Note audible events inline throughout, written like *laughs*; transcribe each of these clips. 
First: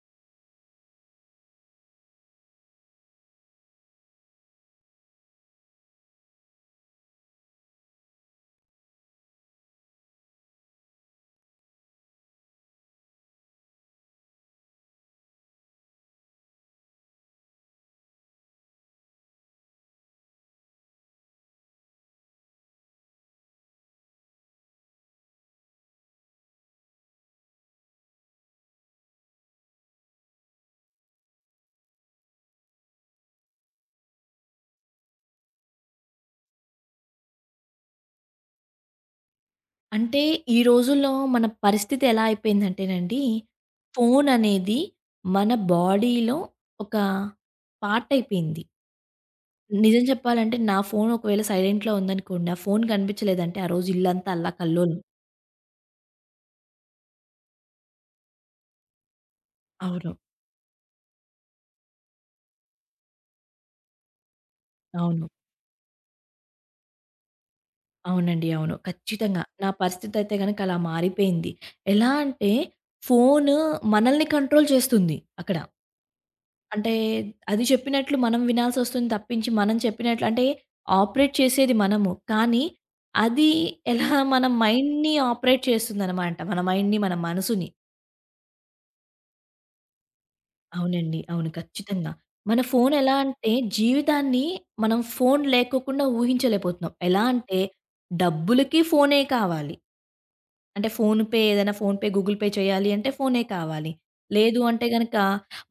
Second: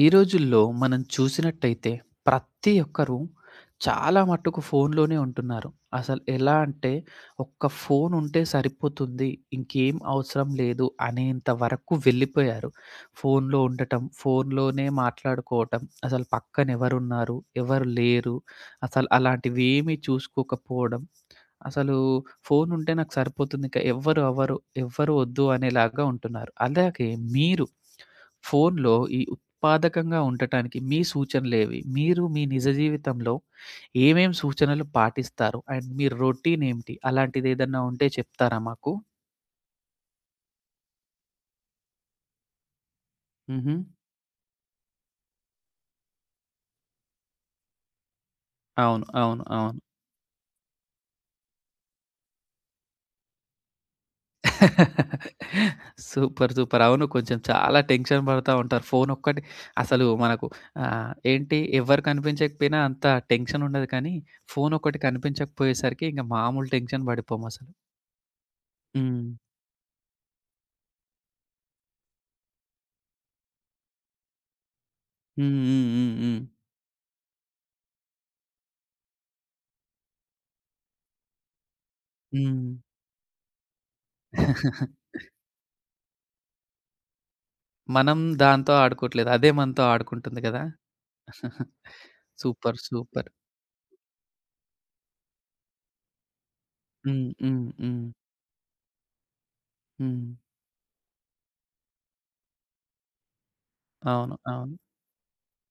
ఈ రోజుల్లో మనం చూసినట్టయితే ప్రతి ఒక్కరు చాలా మట్టుకు ఫోన్‌లోనే ఉంటున్నారు. అసలు ఎలా అంటే ఒక్క ఫోన్ ఉంటే సరిపోతుంది. ఇంకేం అవసరం లేదు అనేంత వరకు వెళ్ళిపోయారు. ఫోన్‌లో ఉండటం, ఫోన్‌లోనే మాట్లాడుకోవటం, అసలు పక్కన ఎవరున్నారు, ఎవరు లేరు, అసలు అలాంటివి ఏమీ చూసుకోకపోవడం, అసలు ఫోన్ ఉంటే నాకు సరిపోతుంది. ఇంకా ఎవ్వరు అవ్వరు, ఎవ్వరు వద్దు అనేలాగా ఉంటున్నారు. అలాగే మీరు ఫోన్‌లో ఈ ఉత్పాదకంగా ఉండటానికి మీ సూచనలేవి? మీరు మీ నిజ జీవితంలో ఏమేం సూచనలు పాటిస్తారు? అండ్ మీ రొటీన్ ఏంటి? అలాంటిదేదన్నా ఉంటే చెప్తారా మాకు? అంటే ఈ రోజుల్లో మన పరిస్థితి ఎలా అయిపోయిందంటేనండి, హుహు. ఫోన్ అనేది మన బాడీలో ఒక పార్ట్ అయిపోయింది. అవును. అవును. అవును. నిజం చెప్పాలంటే నా ఫోన్ ఒకవేళ సైలెంట్‌లో ఉందనుకోండి, ఆ ఫోన్ కనిపించలేదంటే ఆ రోజు ఇల్లంతా అల్లకల్లోలం. సూపర్. సూపర్. అవును. కొంచెం చాలా టెన్షన్ పడతా ఉంటారు. ఫోన్ ఒక్కటి అసలు అవును. మనకు ఏంటి ఎవ్వరు కనిపించకపోయినా అంత టెన్షన్ ఉండదు కానీ, ఫోన్ ఒక్కటి అవును. కనిపించకపోయేసరికి ఇంక మామూలు టెన్షన్ పడిపోమసలు. అవునండి. అవును. హ్మ్. ఖచ్చితంగా. నా పరిస్థితి అయితే గనక అలా మారిపోయింది. ఎలా అంటే ఫోను మనల్ని కంట్రోల్ చేస్తుంది అక్కడ. హ్మ్. హ్మ్. హ్మ్. అంటే అది చెప్పినట్లు మనం వినాల్సొస్తుంది తప్పించి, మనం చెప్పినట్లు అంటే ఆపరేట్ చేసేది మనము. కానీ హ్మ్. అది ఎలా మన హ్మ్. మైండ్‌ని ఆపరేట్ చేస్తుందనమాట. మన మైండ్‌ని, మన మనసుని. మనం దాంతో ఆడుకోవట్లేదు. అదే మనతో ఆడుకుంటుంది గదా! అవునండి. అవును. ఖచ్చితంగా. మన సూపర్. ఫోన్ ఎలా సూపర్. అంటే జీవితాన్ని మనం ఫోన్ లేకోకుండా ఊహించలేకపోతున్నాం. ఎలా హ్మ్. అంటే హ్మ్. హ్మ్. డబ్బులకి ఫోనే కావాలి. హ్మ్. అంటే ఫోన్ పే ఏదైనా ఫోన్ పే, గూగుల్ పే చేయాలి అంటే ఫోనే కావాలి. అవును. లేదు అవును. అంటే గనక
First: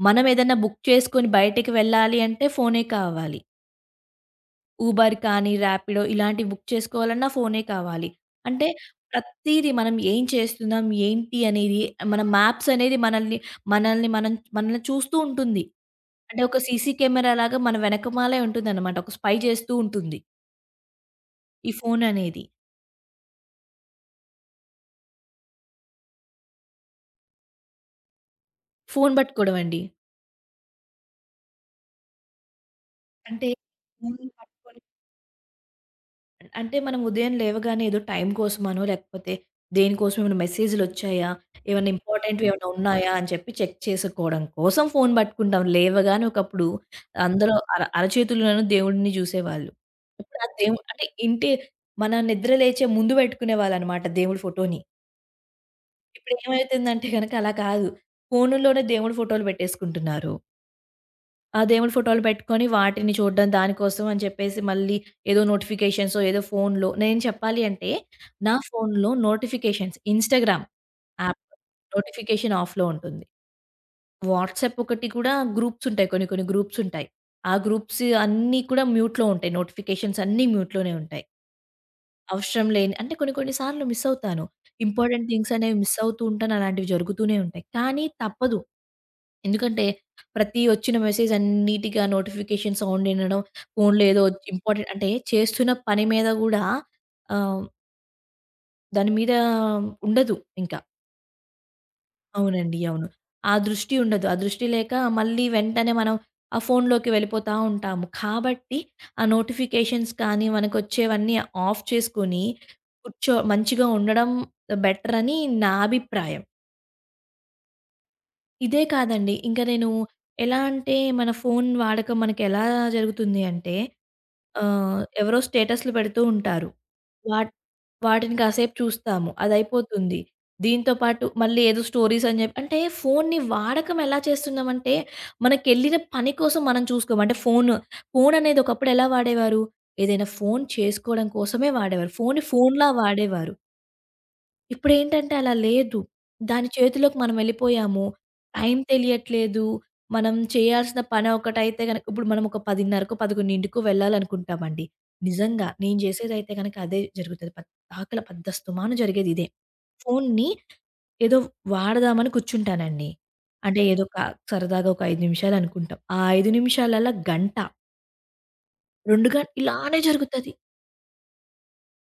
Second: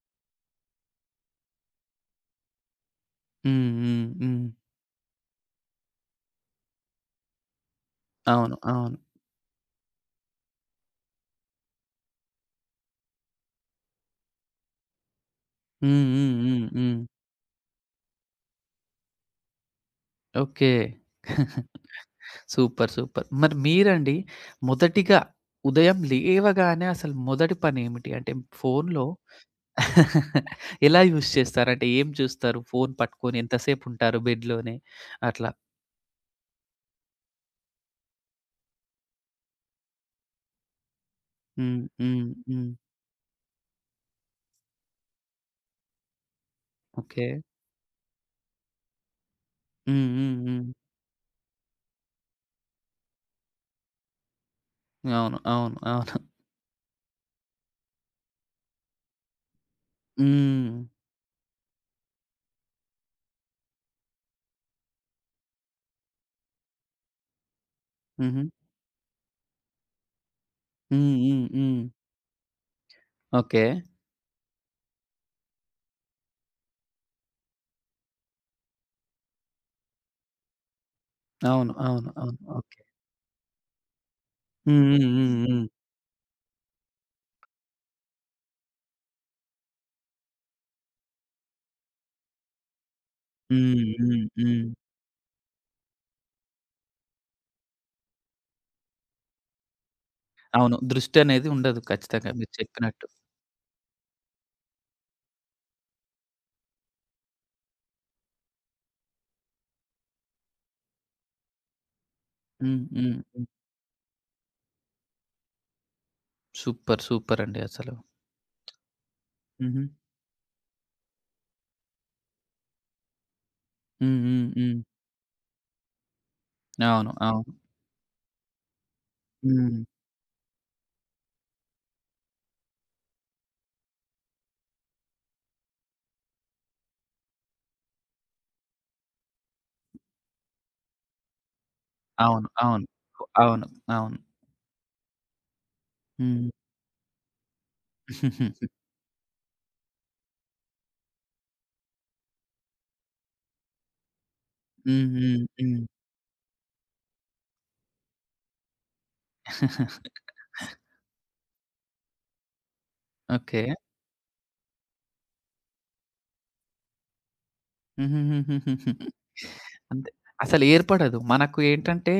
మనం ఏదైనా బుక్ చేసుకొని బయటికి వెళ్ళాలి అంటే ఫోనే కావాలి. హ్మ్. హ్మ్. హ్మ్. ఊబర్ కానీ, ర్యాపిడో ఇలాంటివి బుక్ చేసుకోవాలన్నా ఫోనే కావాలి. అవును. అంటే అవును. ప్రతీది మనం ఏం చేస్తున్నాం, ఏంటి అనేది మన మ్యాప్స్ అనేది మనల్ని మనం మనల్ని చూస్తూ ఉంటుంది. హ్మ్. హ్మ్. అంటే ఒక హ్మ్. సీసీ హ్మ్. కెమెరాలాగా మన వెనకమాలే ఉంటుందనమాట. ఒక స్పై చేస్తూ ఉంటుంది. ఓకే. ఈ ఫోన్ అనేది. సూపర్. సూపర్. మరి మీరండి మొదటిగా ఉదయం లేవగానే అసలు మొదటి పనేమిటి? అంటే ఫోనులో ఫోన్ పట్టుకోవడం అండి. ఎలా యూజ్ చేస్తారు? అంటే ఏం చూస్తారు? ఫోను పట్టుకొని అంటే ఫోన్ ఎంతసేపుంటారు బెడ్‌లోనే? పట్టుకొని అట్లా. అంటే మనం ఉదయం లేవగానే ఏదో టైం కోసమనో, లేకపోతే దేనికోసమో ఏమైనా మెసేజ్‌లొచ్చాయా? హ్మ్. ఏమైనా హ్మ్. ఇంపార్టెంట్‌వి ఏమైనా హ్మ్. ఉన్నాయా? అని చెప్పి చెక్ చేసుకోవడం కోసం ఫోను పట్టుకుంటాం. లేవగానే ఒకప్పుడు ఓకే. అందరూ అరచేతుల్లోనూ దేవుడిని చూసేవాళ్ళు. హ్మ్. హ్మ్. ఇప్పుడు ఆ హ్మ్. దేవు అంటే ఇంటి మన నిద్ర లేచే ముందు పెట్టుకునేవాళ్ళనమాట దేవుడి ఫోటోని. అవును. అవును. అవును. ఇప్పుడేమైతుందంటే గనక అలా కాదు. ఫోనుల్లోనే దేవుడి ఫోటోలు పెట్టేసుకుంటున్నారు. హ్మ్. ఆ దేవుడి ఫోటోలు పెట్టుకొని వాటిని చూడడం దానికోసం అని చెప్పేసి మళ్ళీ ఏదో నోటిఫికేషన్సో ఏదో ఫోన్‌లో నేను చెప్పాలి అంటే హుహు. నా ఫోన్‌లో నోటిఫికేషన్స్ ఇన్‌స్టాగ్రామ్ హ్మ్. యాప్ హ్మ్. హ్మ్. నోటిఫికేషన్ ఆఫ్‌లో ఉంటుంది. ఓకే. వాట్సాప్ ఒకటి కూడా గ్రూప్స్ ఉంటాయి. కొన్ని కొన్ని గ్రూప్స్ ఉంటాయి. ఆ గ్రూప్స్ అన్నీ కూడా మ్యూట్‌లో ఉంటాయి. నోటిఫికేషన్స్ అన్నీ మ్యూట్‌లోనే ఉంటాయి. అవును. అవును. అవును. అవసరం ఓకే. లేని అంటే కొన్ని కొన్ని సార్లు మిస్ అవుతాను. హ్మ్. హ్మ్. ఇంపార్టెంట్ థింగ్స్ హ్మ్. అనేవి మిస్ అవుతూ ఉంటాను. అలాంటివి జరుగుతూనే ఉంటాయి. కానీ తప్పదు. ఎందుకంటే, ప్రతి వచ్చిన మెసేజ్ అన్నిటికి ఆ నోటిఫికేషన్ సౌండ్ వినడం, హ్మ్. హ్మ్. ఫోన్‌లో ఏదో హ్మ్. హ్మ్. ఇంపార్టెంట్ అంటే చేస్తున్న పని మీద గూడా ఆహ్, దాని మీద ఉండదు అవును. ఇంకా. దృష్టనేది ఉండదు ఖచ్చితంగా మీరు అవునండి. చెప్పినట్టు. అవును. ఆ దృష్టి ఉండదు. ఆ దృష్టి లేక మళ్ళీ వెంటనే మనం ఆ ఫోన్‌లోకి వెళ్ళిపోతా ఉంటాము. కాబట్టి ఆ నోటిఫికేషన్స్ కానీ, మనకొచ్చేవన్నీ ఆఫ్ చేసుకొని, హ్మ్. హ్మ్. కూర్చో హ్మ్. మంచిగా ఉండడం బెటర్ అని నా అభిప్రాయం. సూపర్. సూపర్ అండి అసలు. ఇదే కాదండి. ఇంక హుహు. నేను ఎలా అంటే మన ఫోను వాడకం మనకెలా జరుగుతుంది అంటే హ్మ్. హ్మ్. హ్మ్. ఎవరో స్టేటస్‌లు పెడుతూ ఉంటారు. అవును. అవును. వాట్ వాటిని కాసేపు చూస్తాము. హ్మ్. అదయిపోతుంది. దీంతో పాటు మళ్ళీ ఏదో స్టోరీస్ అని జెప్పి అంటే ఫోన్ని వాడకం ఎలా చేస్తున్నామంటే మనకెళ్ళిన పని కోసం మనం చూసుకోము. అంటే ఫోననేది ఒకప్పుడు ఎలా వాడేవారు? ఏదైనా ఫోను చేసుకోవడం కోసమే వాడేవారు. ఫోనుని అవును. అవును. ఫోనులా వాడేవారు. అవును. అవును. ఇప్పుడేంటంటే అలా లేదు. హ్మ్. దాని చేతిలోకి మనమెళ్ళిపోయాము. టైం *laughs* తెలియట్లేదు. మనం చేయాల్సిన పని ఒకటైతే గనక ఇప్పుడు మనం ఒక 10:30కో, 11కో వెళ్ళాలనుకుంటామండి. హ్మ్. హ్మ్. నిజంగా హ్మ్. నేను చేసేదైతే గనక అదే జరుగుతది. ఆకలి పెద్దస్తమాను జరిగేదిదే. ఫోన్ని ఏదో వాడదామని కూర్చుంటానండి. ఓకే. అంటే ఏదో సరదాగా ఒక 5 నిమిషాలనుకుంటాం. ఆ 5 నిమిషాలల్ల గంట, హుహుహుహుహుహు. 2 ఇలానే అంతే. జరుగుతది. అసలు ఏర్పడదు. మనకు ఏంటంటే,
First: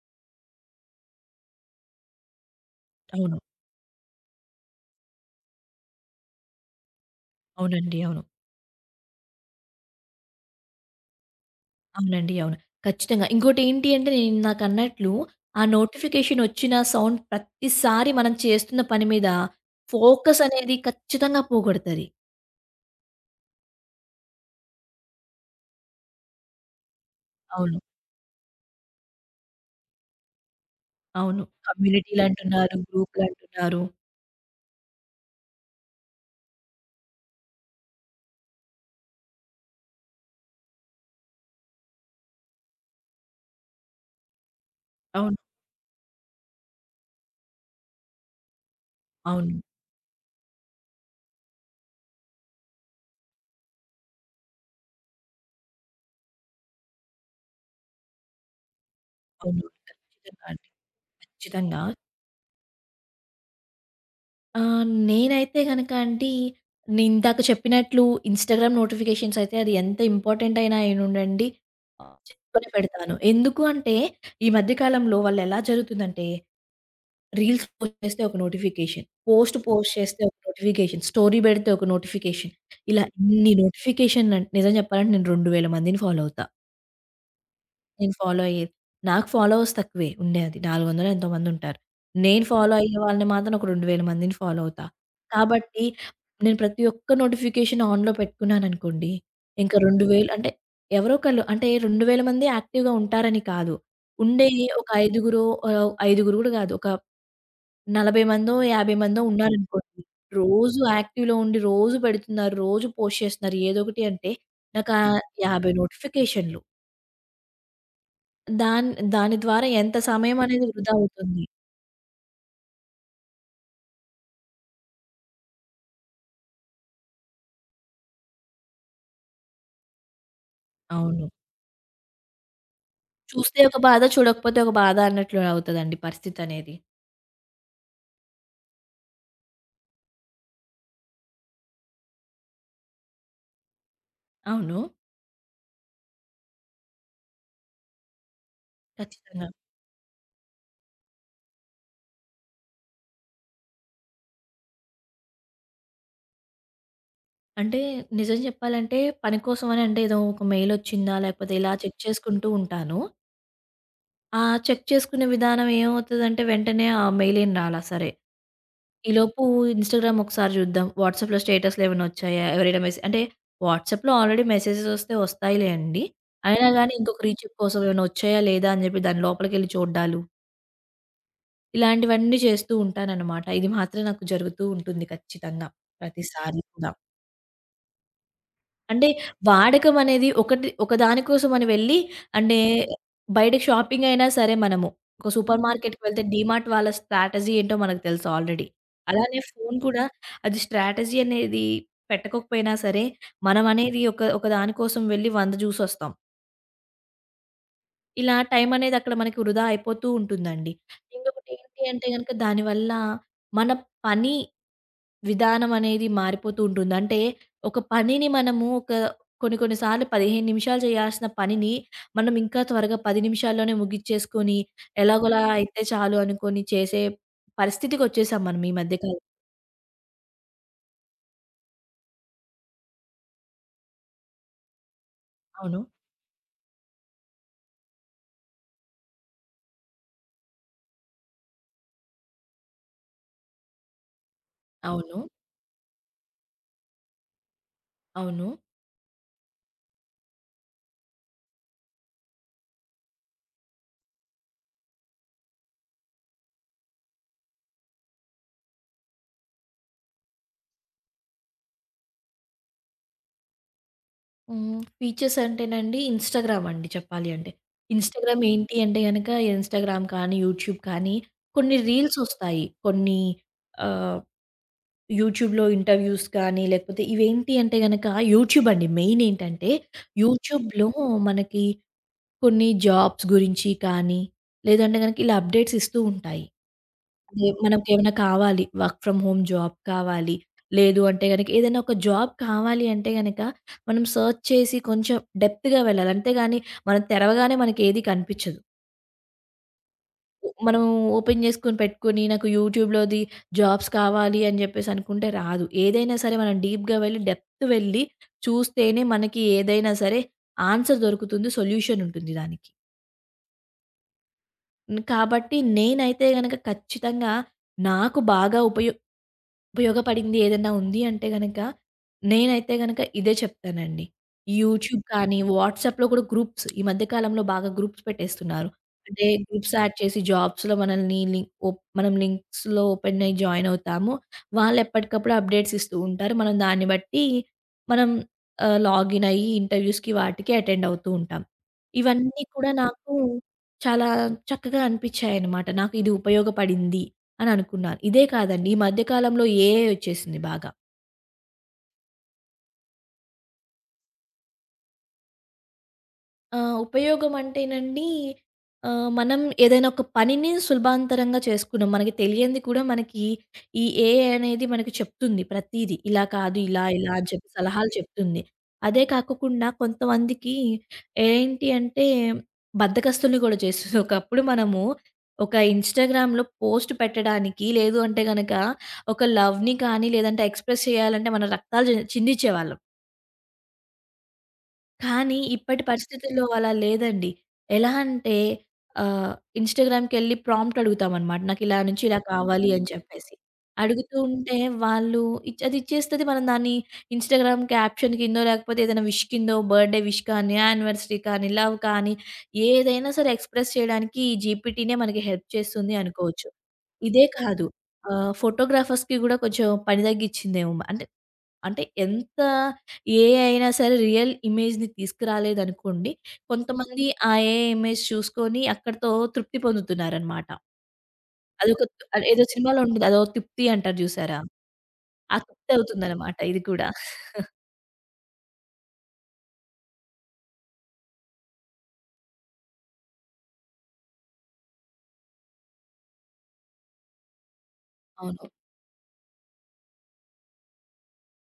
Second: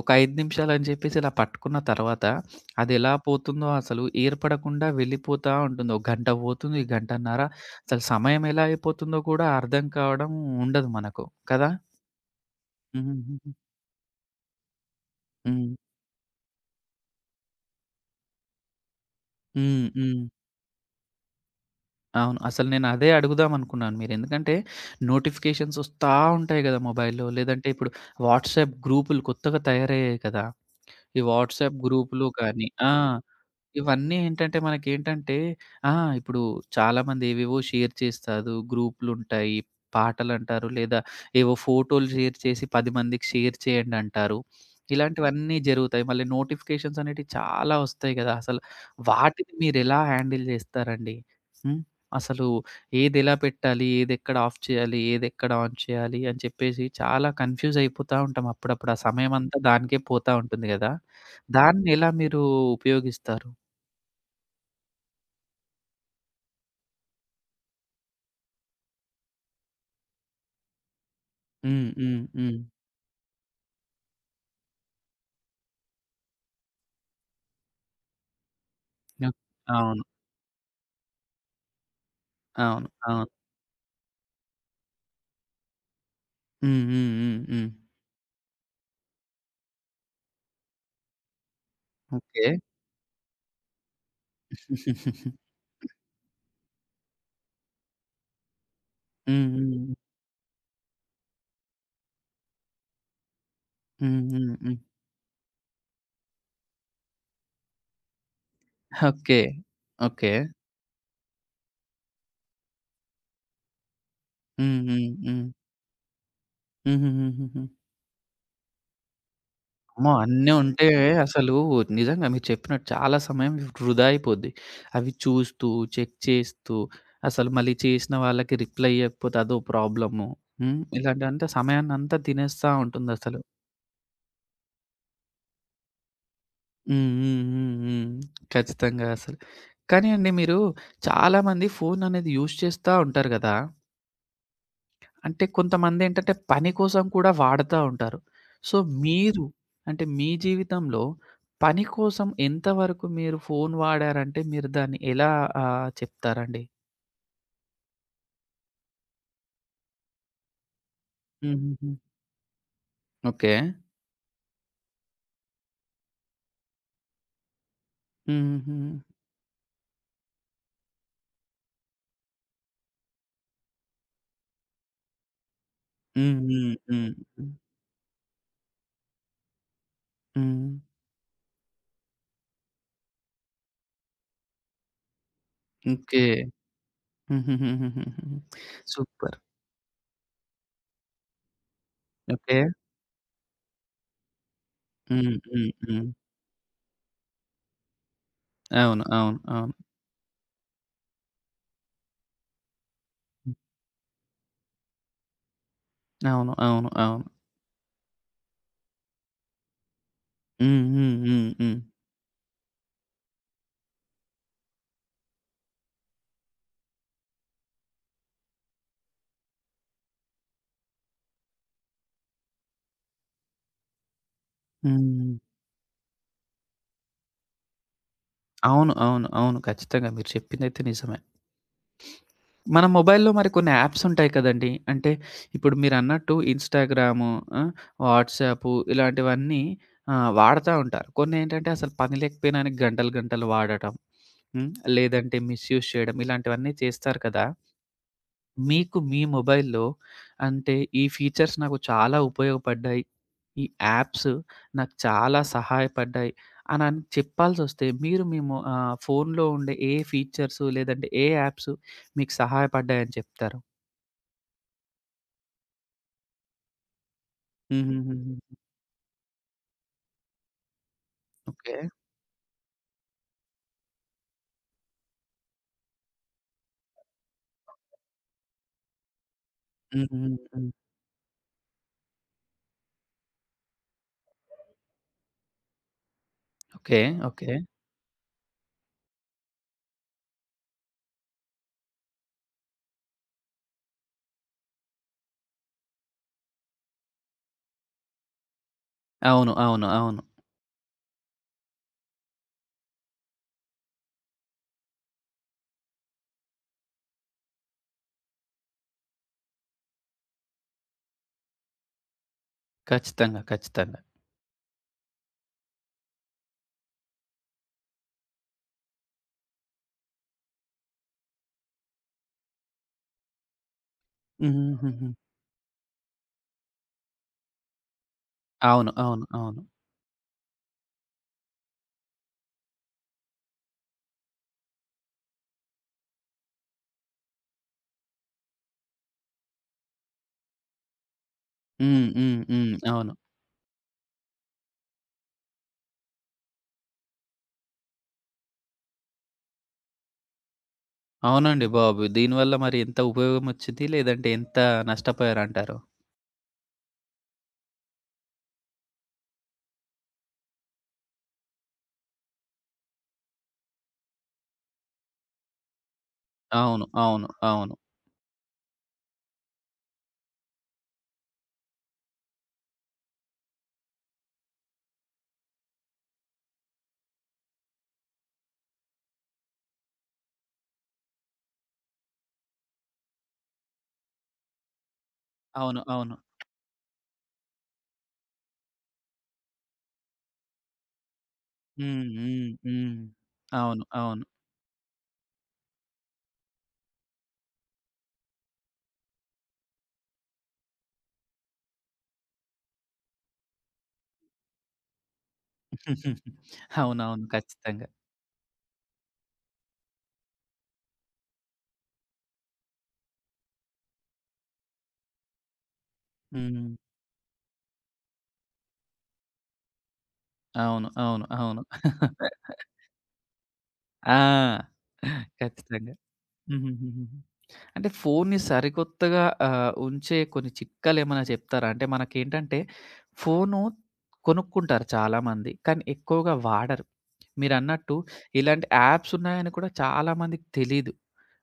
ఒక 5 నిమిషాలు అని చెప్పేసి ఇలా పట్టుకున్న తర్వాత, అదెలా అవును. పోతుందో అసలు ఏర్పడకుండా వెళ్ళిపోతా ఉంటుంది. ఒక గంట పోతుంది, గంటన్నర. అవునండి. అసలు అవును. సమయం ఎలా అయిపోతుందో కూడా అర్థం కావడం ఉండదు మనకు. కదా! అవునండి. అవును. ఖచ్చితంగా. హుహుహుహు. ఇంకోటేంటి అంటే నేను ఇందాకన్నట్లు ఆ హ్మ్. నోటిఫికేషన్ వచ్చిన సౌండ్ ప్రతిసారి మనం చేస్తున్న పని మీద హ్మ్. హ్మ్. ఫోకస్ అనేది ఖచ్చితంగా పోగొడతది. అవును. అసలు నేను అదే అడుగుదాం అనుకున్నాను మీరు. ఎందుకంటే, నోటిఫికేషన్స్ వస్తా ఉంటాయి కదా మొబైల్‌లో. లేదంటే అవును. ఇప్పుడు వాట్సాప్ గ్రూపులు కొత్తగా తయారయ్యాయి కదా! ఈ అవును. వాట్సాప్ గ్రూపులు కానీ కమ్యూనిటీలంటున్నారు, ఆ! గ్రూపులంటున్నారు. ఇవన్నీ ఏంటంటే మనకేంటంటే ఆ! ఇప్పుడు చాలామంది ఏవేవో షేర్ చేస్తారు. గ్రూప్‌లుంటాయి. పాటలంటారు. లేదా ఏవో ఫోటోలు షేర్ చేసి 10 మందికి షేర్ చేయండంటారు. అవును. ఇలాంటివన్నీ జరుగుతాయి. మళ్ళీ నోటిఫికేషన్స్ అనేటివి చాలా వస్తాయి గదా! అసలు వాటిని అవును. మీరెలా హ్యాండిల్ జేస్తారండి? హ్మ్. అసలు ఏదెలా పెట్టాలి? ఏదెక్కడ ఆఫ్ చేయాలి? ఏదెక్కడ ఆన్ చేయాలి? అని చెప్పేసి చాలా కన్‌ఫ్యూజ్ అయిపోతా ఉంటాం అప్పుడప్పుడు. ఆ సమయమంతా అవును. దానికే పోతా ఖచ్చితంగా ఉంటుంది అండి. గదా! ఖచ్చితంగా. దాన్ని ఎలా మీరు ఉపయోగిస్తారు? నేనైతే గనక అండి నేనిందాక చెప్పినట్లు ఇన్‌స్టాగ్రామ్ నోటిఫికేషన్స్ అయితే అది ఎంత ఇంపార్టెంట్ అయినా అయినుండండి, హ్మ్. హ్మ్. చెక్ హ్మ్. కొని పెడతాను. ఎందుకు అంటే ఈ మధ్య కాలంలో వాళ్ళెలా జరుగుతుందంటే రీల్స్ పోస్ట్ చేస్తే ఒక నోటిఫికేషన్. ఆ! పోస్ట్ పోస్ట్ అవును. చేస్తే ఒక నోటిఫికేషన్. స్టోరీ పెడితే ఒక నోటిఫికేషన్. అవును. ఇలా అవును. ఇన్ని నోటిఫికేషన్ నిజం చెప్పాలంటే నేను 2000 మందిని ఫాలో అవుతా. హ్మ్. హ్మ్. హ్మ్. హ్మ్. నేను ఫాలో అయ్యేది. నాకు ఫాలోవర్స్ తక్కువే ఉండేది. 400 ఎంతో మందుంటారు. నేను ఓకే. ఫాలో అయ్యే వాళ్ళని మాత్రం ఒక 2000 మందిని ఫాలో అవుతా. కాబట్టి నేను ప్రతి ఒక్క నోటిఫికేషన్ ఆన్‌లో పెట్టుకున్నాననుకోండి, హ్మ్. ఇంకా హ్మ్. 2000 అంటే ఎవరో ఒకళ్ళు అంటే 2000 మంది యాక్టివ్‌గా ఉంటారని కాదు. హ్మ్. ఉండే హ్మ్. హ్మ్. ఒక ఐదుగురో ఐదుగురు కూడా కాదు. ఒక 40 మందో, 50 మందో ఓకే. ఉన్నారనుకోండి. ఓకే. రోజు యాక్టివ్‌లో ఉండి, రోజు పెడుతున్నారు, రోజు పోస్ట్ చేస్తున్నారు ఏదోకటి అంటే, హ్మ్. నాకా హ్మ్. హ్మ్. 50 నోటిఫికేషన్‌లు. హుహుహుహుహు. దాన్ దాని ద్వారా ఎంత అమ్మో! సమయం అన్నీ అనేది ఉంటే వృధా అవుతుంది. అసలు నిజంగా మీరు చెప్పినట్టు చాలా సమయం వృధా అయిపోద్ది. అవి చూస్తూ, చెక్ చేస్తూ, అసలు మళ్ళీ చేసిన వాళ్ళకి రిప్లై ఇయ్యకపోతే అదో ప్రాబ్లము. హ్మ్. అవును. ఇలాంటిదంతా సమయాన్నంతా తినేస్తా ఉంటుందసలు. చూస్తే ఒక బాధ, చూడకపోతే ఒక బాధ అన్నట్లు అవుతదండి పరిస్థితనేది. హ్మ్. హ్మ్. హ్మ్. హ్మ్. ఖచ్చితంగా అసలు. కానీ అండి మీరు చాలామంది ఫోన్ అనేది యూజ్ చేస్తా ఉంటారు గదా! అవును. అంటే కొంతమందేంటంటే పని కోసం కూడా వాడతా ఉంటారు. సో, మీరు ఖచ్చితంగా. అంటే మీ జీవితంలో పని కోసం ఎంతవరకు మీరు ఫోన్ వాడారంటే మీరు దాన్ని ఎలా చెప్తారండి? అంటే నిజం చెప్పాలంటే పని కోసం అని అంటే ఏదో ఒక మెయిలొచ్చిందా, లేకపోతే ఇలా హుహుహు. చెక్ చేసుకుంటూ ఉంటాను. ఓకే. ఆ చెక్ చేసుకునే విధానం ఏమవుతదంటే వెంటనే ఆ మెయిలేం రాలా సరే. హుహుహు. ఈలోపు ఇన్‌స్టాగ్రామ్ ఒకసారి జూద్దాం. వాట్సాప్‌లో స్టేటస్‌లు ఏమైనా వచ్చాయా? ఎవరైనా అంటే వాట్సాప్‌లో ఆల్రెడీ మెసేజెస్ వస్తే వస్తాయిలే అండి. హ్మ్. అయినా హ్మ్. గాని హ్మ్. ఇంకొక రీచెక్ కోసం ఏమైనా వచ్చాయా? లేదా? అని జెప్పి దాని లోపలికెళ్ళి చూడ్డాలు. హ్మ్. ఇలాంటివన్నీ చేస్తూ ఉంటాననమాట. ఇది మాత్రం నాకు జరుగుతూ ఉంటుంది ఖచ్చితంగా. ఓకే. ప్రతిసారి కూడా. హుహుహుహుహుహు. అంటే సూపర్. వాడకం అనేది ఒకటి ఒకదాని కోసం అని వెళ్ళి అంటే ఓకే. బయటకి షాపింగ్ అయినా సరే మనము ఒక హ్మ్. సూపర్ హ్మ్. మార్కెట్‌కి హ్మ్. వెళ్తే డీమార్ట్ వాళ్ళ స్ట్రాటజీ ఏంటో మనకు తెలుసు ఆల్రెడీ. అవును. అవును. అలానే అవును. ఫోను కూడా అది స్ట్రాటజీ అనేది పెట్టకపోయినా సరే, హ్మ్. మనం అనేది ఒక ఒక దాని కోసం వెళ్ళి 100 చూసొస్తాం. అవును. అవును. అవును. ఇలా టైమనేది అక్కడ మనకి వృధా అయిపోతూ ఉంటుందండి. హ్మ్. హ్మ్. హ్మ్. హ్మ్. ఇంకొకటేంటి అంటే గనక దానివల్ల మన పని విధానం అనేది మారిపోతూ ఉంటుంది. అంటే ఒక పనిని మనము కొన్ని కొన్ని సార్లు 15 నిమిషాలు చేయాల్సిన పనిని మనం ఇంకా త్వరగా 10 నిమిషాల్లోనే ముగిచ్చేసుకొని హ్మ్. ఎలాగోలా అయితే చాలు అనుకోని చేసే పరిస్థితికొచ్చేసాం మనం ఈ అవును. మధ్య కాలం. అవును. అవును. ఖచ్చితంగా మీరు చెప్పిందైతే నిజమే. మన మొబైల్‌లో మరి కొన్ని యాప్స్ ఉంటాయి కదండీ! అంటే ఇప్పుడు అవును. మీరన్నట్టు ఇన్‌స్టాగ్రాము, ఆ! వాట్సాపు ఇలాంటివన్నీ వాడతా ఉంటారు. కొన్నేంటంటే అసలు పని లేకపోయినా గంటలు గంటలు వాడటం. హ్మ్. అవును. లేదంటే మిస్‌యూజ్ చేయడం ఇలాంటివన్నీ చేస్తారు కదా! అవును. మీకు మీ మొబైల్‌లో అంటే, ఈ ఫీచర్స్ నాకు చాలా ఉపయోగపడ్డాయి. ఈ యాప్స్ నాకు చాలా సహాయపడ్డాయి అనని చెప్పాల్సొస్తే, మీరు మీ ఫోన్‌లో ఉండే ఏ ఫీచర్స్ లేదంటే, ఏ యాప్స్ మీకు సహాయపడ్డాయని చెప్తారు? ఫీచర్స్ అంటేనండి ఇన్‌స్టాగ్రామ్ అండి చెప్పాలి అంటే. ఇన్‌స్టాగ్రామ్ హుహుహుహు. ఏంటి అంటే గనక ఇన్‌స్టాగ్రామ్ కానీ, యూట్యూబ్ కానీ కొన్ని ఓకే. రీల్స్ ఒస్తాయి. కొన్ని ఆహ్, యూట్యూబ్‌లో ఇంటర్వ్యూస్ కానీ లేకపోతే ఇవేంటి అంటే గనక యూట్యూబ్ అండి మెయిన్ ఏంటంటే హుహుహు. యూట్యూబ్‌లో మనకి కొన్ని జాబ్స్ గురించి కానీ లేదంటే గనక ఇలా అప్డేట్స్ ఇస్తూ ఉంటాయి. ఓకే. అదే ఓకే. మనకేమైనా కావాలి. వర్క్ ఫ్రమ్ హోమ్ జాబ్ కావాలి. లేదు అంటే గనక ఏదైనా ఒక జాబ్ కావాలి అంటే గనక మనం సెర్చ్ చేసి కొంచెం డెప్త్‌గా వెళ్ళాలి. అంతేగాని మనం తెరవగానే మనకేది కనిపించదు. అవును. అవును. అవును. మనం ఓపెన్ చేసుకొని పెట్టుకొని నాకు యూట్యూబ్‌లోది జాబ్స్ కావాలి అని చెప్పేసి అనుకుంటే రాదు. ఏదైనా సరే మనం డీప్‌గా వెళ్ళి డెప్త్ వెళ్ళి చూస్తేనే మనకి ఏదైనా సరే ఆన్సర్ దొరుకుతుంది. సొల్యూషన్ ఉంటుంది దానికి. ఖచ్చితంగా. ఖచ్చితంగా. కాబట్టి నేనైతే గనక ఖచ్చితంగా నాకు బాగా ఉపయోగపడింది ఏదన్నా ఉంది అంటే గనక, నేనైతే గనక ఇదే చెప్తానండి. యూట్యూబ్ హుహుహుహు. కానీ, వాట్సాప్‌లో కూడా గ్రూప్స్ ఈ మధ్య కాలంలో బాగా గ్రూప్స్ పెట్టేస్తున్నారు. అవును. అవును. అంటే అవును. గ్రూప్స్ యాడ్ చేసి జాబ్స్‌లో మనల్ని లింక్ ఒప్ మనం లింక్స్‌లో ఓపెన్ అయ్యి జాయిన్ అవుతాము. వాళ్ళు ఎప్పటికప్పుడు అప్డేట్స్ ఇస్తూ ఉంటారు. మనం దాన్ని బట్టి మనం లాగిన్ అయ్యి ఇంటర్వ్యూస్‌కి వాటికి అటెండ్ అవుతూ ఉంటాం. హ్మ్. హ్మ్. ఇవన్నీ కూడా హ్మ్. అవును. నాకు చాలా చక్కగా అనిపించాయన్నమాట. నాకు ఇది ఉపయోగపడింది అని అనుకున్నాను. ఇదే కాదండి. ఈ మధ్య కాలంలో ఏఐ వచ్చేసింది బాగా. అవునండి బాబు. దీనివల్ల మరి ఎంత ఉపయోగమొచ్చింది? లేదంటే ఎంత నష్టపోయారంటారు? ఉపయోగం అంటేనండి మనం ఏదైనా ఒక పనిని సులభాంతరంగా చేసుకున్నాం. మనకి తెలియంది కూడా మనకి ఈ ఏఐ అనేది మనకి చెప్తుంది ప్రతీది. ఇలా కాదు, అవును. ఇలా, ఇలా అవును. అని చెప్పి అవును. సలహాలు చెప్తుంది. అదే కాకోకుండా కొంతమందికి ఏంటి అంటే బద్ధకస్తుల్ని కూడా చేస్తుంది. ఒకప్పుడు మనము ఒక ఇన్‌స్టాగ్రామ్‌లో పోస్ట్ పెట్టడానికి లేదు అంటే గనక ఒక లవ్‌ని కానీ లేదంటే ఎక్స్‌ప్రెస్ చేయాలంటే మన రక్తాలు చిందించేవాళ్ళం. కానీ అవును. ఇప్పటి అవును. పరిస్థితుల్లో అలా లేదండి. ఎలా అంటే ఆహ్, ఇన్‌స్టాగ్రామ్‌కెళ్ళి ప్రాంప్ట్ అడుగుతామనమాట. నాకిలా హ్మ్. నుంచి ఇలా హ్మ్. కావాలి అని హ్మ్. చెప్పేసి. అవును. అడుగుతూ అవును. ఉంటే వాళ్ళు అది ఇచ్చేస్తది. మనం దాన్ని ఇన్‌స్టాగ్రామ్ క్యాప్షన్ కిందో లేకపోతే ఏదైనా విష్ కిందో బర్త్‌డే విష్ కానీ, యానివర్సరీ కానీ, లవ్ కానీ ఏదైనా సరే ఎక్స్‌ప్రెస్ చేయడానికి ఈ జీపీటీనే మనకి హెల్ప్ చేస్తుంది *laughs* అనుకోవచ్చు. అవునవును. ఇదే కాదు. ఖచ్చితంగా. ఫోటోగ్రాఫర్స్‌కి గూడా కొంచెం పని తగ్గిచ్చిందేమో. అంటే అంటే ఎంత ఏఐ అయినా సరే రియల్ ఇమేజ్‌ని తీసుకురాలేదనుకోండి, హ్మ్. కొంతమంది ఆ ఏఐ ఇమేజ్ చూసుకొని అక్కడితో తృప్తి పొందుతున్నారనమాట. అవును. అవును. అవును. అదొక అది ఏదో *laughs* సినిమాలో ఉంటది. అదో తృప్తి అంటారు ఆ! చూసారా? ఆ తృప్తి ఖచ్చితంగా. అవుతుందనమాట ఇది కూడా. హుహుహుహు. అంటే ఫోన్‌ని సరికొత్తగా ఉంచే కొన్ని చిట్కాలేమన్నా చెప్తారా? అంటే మనకేంటంటే ఫోను కొనుక్కుంటారు చాలామంది. కానీ ఎక్కువగా వాడరు. మీరన్నట్టు అవును. ఇలాంటి యాప్స్ ఉన్నాయని కూడా చాలామందికి తెలీదు.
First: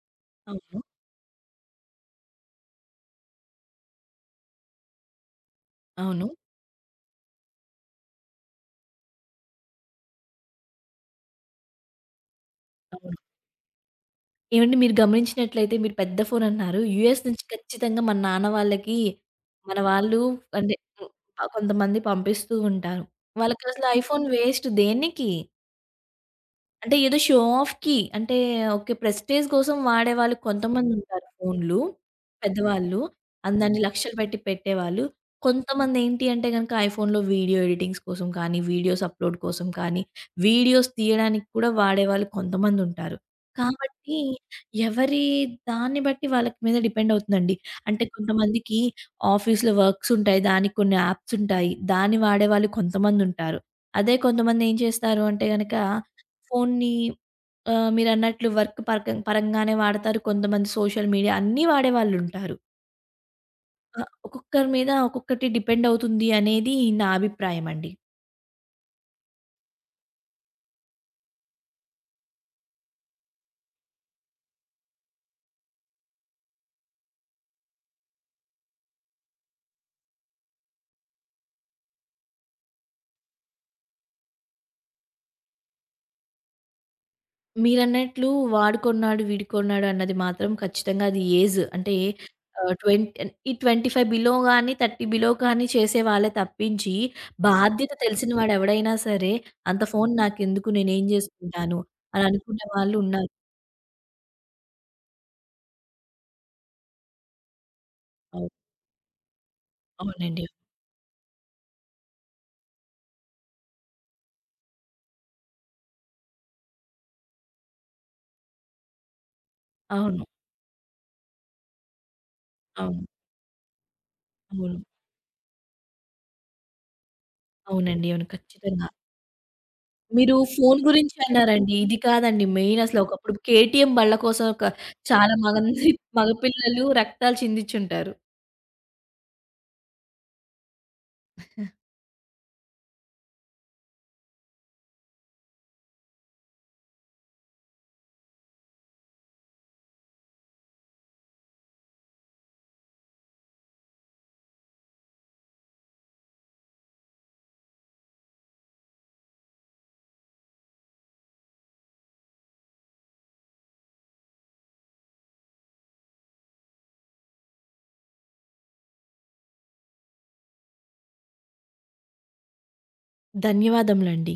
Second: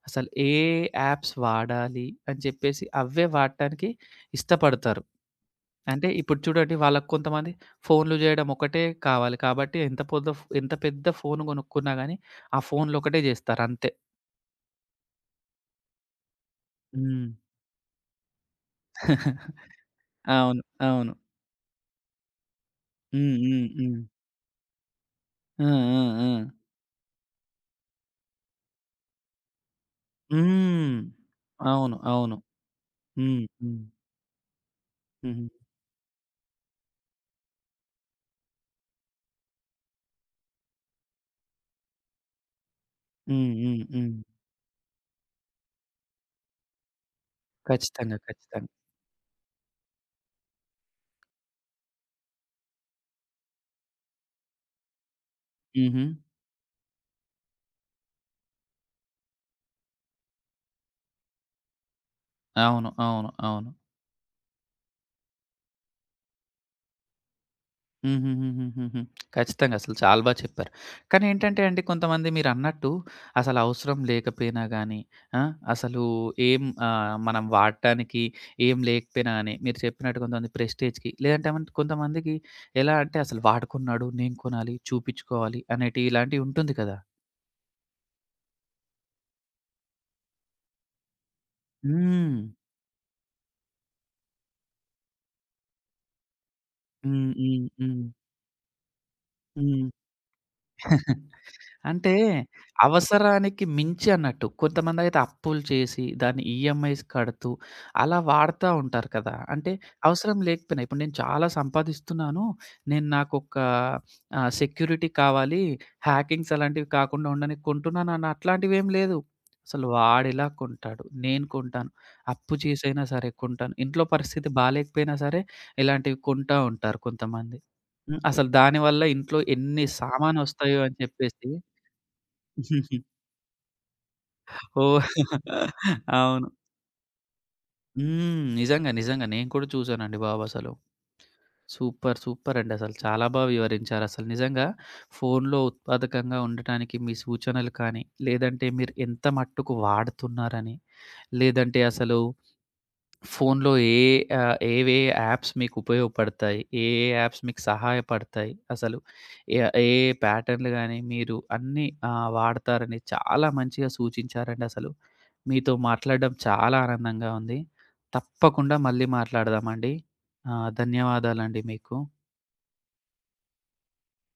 అసలు ఏ అవును. యాప్స్ వాడాలి అని చెప్పేసి అవే వాడటానికి ఇష్టపడతారు. అంటే అవును. ఇప్పుడు చూడండి వాళ్ళకి కొంతమంది ఫోన్‌లు జేయడం ఒకటే కావాలి. కాబట్టి ఎంత పెద్ద ఫోన్ కొనుక్కున్నా గానీ ఆ ఫోన్‌లో అవును. ఒకటే జేస్తారు అంతే. ఏవండి మీరు గమనించినట్లయితే మీరు పెద్ద ఫోన్ అన్నారు. యూఎస్ హ్మ్. నుంచి ఖచ్చితంగా మన నాన్న వాళ్ళకి *laughs* మన వాళ్ళు అవును. అంటే హ్మ్, అవును. కొంతమంది పంపిస్తూ ఉంటారు. హ్మ్. హ్మ్. వాళ్ళకసలు హ్మ్. ఐఫోన్ వేస్ట్ దేనికి? ఆ! ఆ! ఆ! అంటే ఏదో షో ఆఫ్‌కి అంటే ఓకే. ప్రెస్టీజ్ కోసం వాడేవాళ్ళు హ్మ్. కొంతమందుంటారు ఫోన్‌లు. అవును. అవును. పెద్దవాళ్ళు. హ్మ్. అందాన్ని హ్మ్. లక్షలు పెట్టి పెట్టేవాళ్ళు. హుహు. కొంతమందేంటి అంటే గనక ఐఫోన్‌లో వీడియో ఎడిటింగ్స్ కోసం కానీ, వీడియోస్ అప్‌లోడ్ కోసం కానీ, వీడియోస్ తీయడానికి కూడా వాడేవాళ్ళు కొంతమందుంటారు. హ్మ్. హ్మ్. హ్మ్. కాబట్టి ఎవరి దాన్ని బట్టి వాళ్ళకి మీద డిపెండ్ అవుతుందండి. అంటే ఖచ్చితంగా. ఖచ్చితంగా. కొంతమందికి ఆఫీస్‌లో వర్క్స్ ఉంటాయి. దానికి కొన్ని యాప్స్ ఉంటాయి. దాన్ని వాడేవాళ్ళు కొంతమందుంటారు. అదే కొంతమంది ఏం చేస్తారు అంటే గనక హుహు. ఫోన్ని మీరన్నట్లు వర్క్ పరంగానే వాడతారు. కొంతమంది సోషల్ మీడియా అన్నీ వాడేవాళ్ళుంటారు. అవును. అవును. అవును. ఆ! ఒక్కొక్కరి మీద ఒక్కొక్కటి డిపెండ్ అవుతుంది అనేది నా అభిప్రాయమండి. హుహుహుహుహుహు. ఖచ్చితంగా అసలు చాలా బా చెప్పారు. కానీ ఏంటంటే అండి కొంతమంది మీరన్నట్టు అసలు అవసరం లేకపోయినా గానీ, ఆ! అసలు మనం వాడటానికి ఏం లేకపోయినా గానీ మీరు చెప్పినట్టు కొంతమంది ప్రెస్టేజ్‌కి లేదంటే మన్ కొంతమందికి ఎలా అంటే అసలు వాడుకున్నాడు, నేను కొనాలి, చూపించుకోవాలి అనేటి ఇలాంటివి ఉంటుంది కదా! మీరన్నట్లు వాడుకొన్నాడు, వీడుకొన్నాడు అన్నది మాత్రం ఖచ్చితంగా అది ఏజ్ అంటే హ్మ్. 20 ఈ 25 బిలో గాని, 30 బిలో కానీ చేసే వాళ్ళే తప్పించి హ్మ్. హ్మ్. బాధ్యత హ్మ్. తెలిసిన వాడెవడైనా సరే అంత హ్మ్. ఫోను నాకెందుకు నేనేం *laughs* జేసుకుంటాను అంటే అని అనుకునే వాళ్ళు ఉన్నారు. అవసరానికి మించి అన్నట్టు. కొంతమందైతే అప్పులు చేసి, దాన్ని ఈఎంఐస్ కడుతూ, అలా అవును. వాడతా ఉంటారు కదా! అంటే అవసరం అవునండి. లేకపోయినా ఇప్పుడు నేను చాలా సంపాదిస్తున్నాను. నేను నాకొక సెక్యూరిటీ కావాలి. హ్యాకింగ్స్ అలాంటివి కాకుండా ఉండనీకి కొంటున్నాను అన్న అట్లాంటివేం లేదు. అసలు అవును. వాడెలా కొంటాడు? నేను కొంటాను. అప్పు చేసైనా అవును. సరే కొంటాను. ఇంట్లో పరిస్థితి అవును. బాలేకపోయినా సరే ఇలాంటివి కొంటా ఉంటారు కొంతమంది. అవునండి. హ్మ్. అవును. అసలు ఖచ్చితంగా. దానివల్ల ఇంట్లో ఎన్ని మీరు సామానొస్తాయో ఫోను అని గురించి చెప్పేసి అన్నారండి. ఇది కాదండి మెయిన్ అసలు *laughs* ఒకప్పుడు కేటీఎం బళ్ళ కోసం ఒక ఓహ్! చాలా మగంది *laughs* అవును. మగపిల్లలు రక్తాలు చిందించుంటారు. హ్మ్. నిజంగా. నిజంగా. నేను కూడా చూసానండి బాబు అసలు. సూపర్. సూపర్ అండి అసలు. చాలా బా వివరించారసలు. నిజంగా ఫోనులో ఉత్పాదకంగా ఉండటానికి మీ సూచనలు కానీ, లేదంటే మీరు ఎంత మట్టుకు వాడుతున్నారని, లేదంటే అసలు ఫోన్‌లో ఏ ఏవే యాప్స్ మీకు ఉపయోగపడతాయి? ఏ ఏ యాప్స్ మీకు సహాయపడతాయి? అసలు ఏ ఏ ప్యాటర్న్‌లు గాని మీరు అన్నీ వాడతారని చాలా మంచిగా సూచించారండి అసలు. మీతో మాట్లాడడం చాలా ఆనందంగా ఉంది. తప్పకుండా మళ్ళీ మాట్లాడదామండి. ధన్యవాదాలండి మీకు. ధన్యవాదములండి.